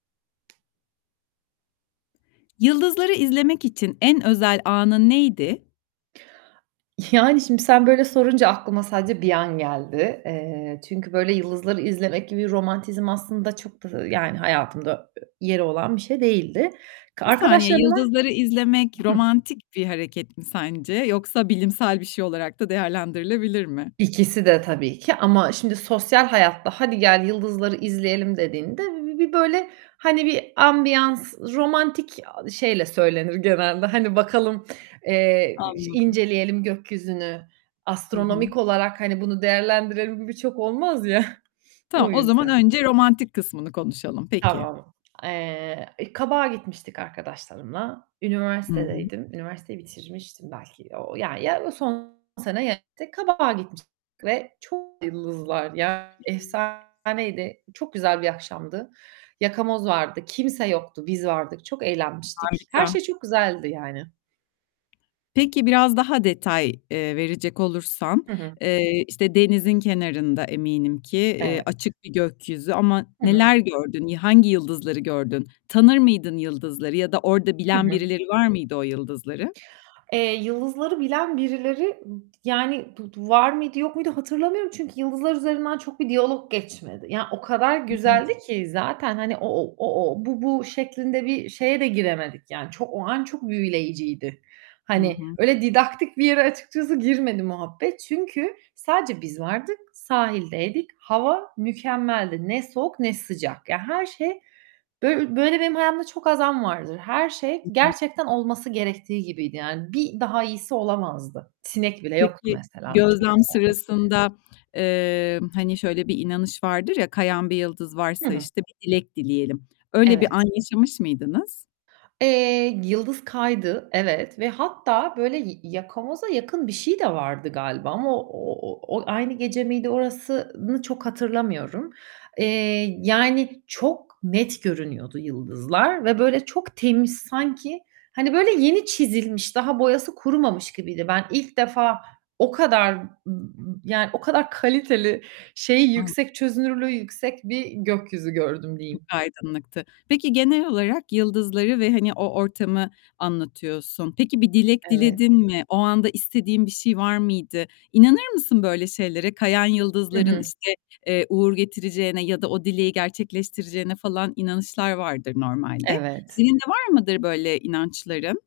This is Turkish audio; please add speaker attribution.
Speaker 1: Yıldızları izlemek için en özel anın neydi?
Speaker 2: Yani, şimdi sen böyle sorunca aklıma sadece bir an geldi. Eee, çünkü böyle yıldızları izlemek gibi romantizm aslında çok da yani hayatımda e yeri olan bir şey değildi. K
Speaker 1: Bir saniye
Speaker 2: arkadaşlarımla
Speaker 1: yıldızları izlemek
Speaker 2: Hı.
Speaker 1: romantik bir hareket mi sence yoksa bilimsel bir şey olarak da değerlendirilebilir mi?
Speaker 2: İkiside tabii ki ama, şimdi, sosyal hayatta "Hadi gel yıldızları izleyelim." dediğinde bir bir bir böyle, hani, bir ambiyans romantik a şeyle söylenir genelde, hani, bakalım, eee, i
Speaker 1: Anladım.
Speaker 2: inceleyelim gökyüzünü,
Speaker 1: Hı hı.
Speaker 2: astronomik olarak hani bunu değerlendirelim birçok olmaz ya.
Speaker 1: Tamam,
Speaker 2: O
Speaker 1: o zaman
Speaker 2: yüzden.
Speaker 1: önce romantik kısmını konuşalım. Peki.
Speaker 2: Tamam. Eee, e, Kabak'a gitmiştik arkadaşlarımla.
Speaker 1: Hı hı.
Speaker 2: Üniversitedeydim, üniversiteyi bitirmiştim belki o ya, ya, o yıl son sene ya Kabak'a gitmiştik ve çok yıldızlar. Ya, efsaneydi çok güzel bir akşamdı. Yakamoz vardı, kimse yoktu, biz vardık. Çok eğlenmiştik. Her
Speaker 1: Harika.
Speaker 2: şey çok güzeldi yani.
Speaker 1: Peki biraz daha detay, eee, verecek olursan,
Speaker 2: Hı hı.
Speaker 1: eee, işte denizin kenarında eminim ki, eee,
Speaker 2: Evet.
Speaker 1: açık bir gökyüzü ama
Speaker 2: Hı hı.
Speaker 1: neler gördün? Y hangi yıldızları gördün? Tanır mıydın yıldızları ya da orada
Speaker 2: Hı
Speaker 1: bilen
Speaker 2: hı.
Speaker 1: birileri var mıydı o yıldızları?
Speaker 2: Eee, yıldızları bilen birileri, yani, bu du var mıydı yok muydu hatırlamıyorum. Çünkü yıldızlar üzerinden çok bir diyalog geçmedi. Ya, o kadar
Speaker 1: Anladım.
Speaker 2: güzeldi ki zaten, hani, o o o o bu bu şeklinde bir şeye de giremedik yani çok, o an çok büyüleyiciydi.
Speaker 1: Hı
Speaker 2: Hani,
Speaker 1: hı.
Speaker 2: öyle didaktik bir yere açıkçası girmedi muhabbet, çünkü sadece biz vardık, sahildeydik, hava mükemmeldi. Ne soğuk ne sıcak, yani her şey böy eee, böyle benim hayatımda çok az an vardır. Her şey
Speaker 1: Hı hı.
Speaker 2: gerçekten olması gerektiği gibiydi yani bir daha iyisi olamazdı. Sinek bile yoktu
Speaker 1: Peki,
Speaker 2: mesela. Çok
Speaker 1: gözlem
Speaker 2: güzeldi.
Speaker 1: sırasında, eee, hani şöyle bir inanış vardır ya, kayan bir yıldız
Speaker 2: Hı
Speaker 1: varsa,
Speaker 2: hı.
Speaker 1: işte bir dilek dileyelim. Öyle bir an
Speaker 2: Evet.
Speaker 1: yaşamış mıydınız?
Speaker 2: Eee, yıldız kaydı. Evet ve hatta böyle ya yakamoza yakın bir şey de vardı galiba ama o o o aynı gece miydi orasını çok hatırlamıyorum. Eee, yani çok net görünüyordu yıldızlar ve böyle çok temiz... Sanki hani böyle yeni çizilmiş, daha boyası kurumamış gibiydi. Ben ilk defa o kadar m m yani o kadar kaliteli, şeyi
Speaker 1: An
Speaker 2: yüksek çözünürlüğü yüksek bir gökyüzü gördüm
Speaker 1: Çok
Speaker 2: diyeyim.
Speaker 1: aydınlıktı. Peki, genel olarak yıldızları ve hani o ortamı anlatıyorsun. Peki bir dilek
Speaker 2: Evet.
Speaker 1: diledin mi? O anda istediğin bir şey var mıydı? İnanır mısın böyle şeylere? Kayan
Speaker 2: Hı
Speaker 1: yıldızların
Speaker 2: hı.
Speaker 1: işte, eee, uğur getireceğine ya da o dileği gerçekleştireceğine falan inanışlar vardır normalde.
Speaker 2: Evet.
Speaker 1: Senin de var mıdır böyle inançların?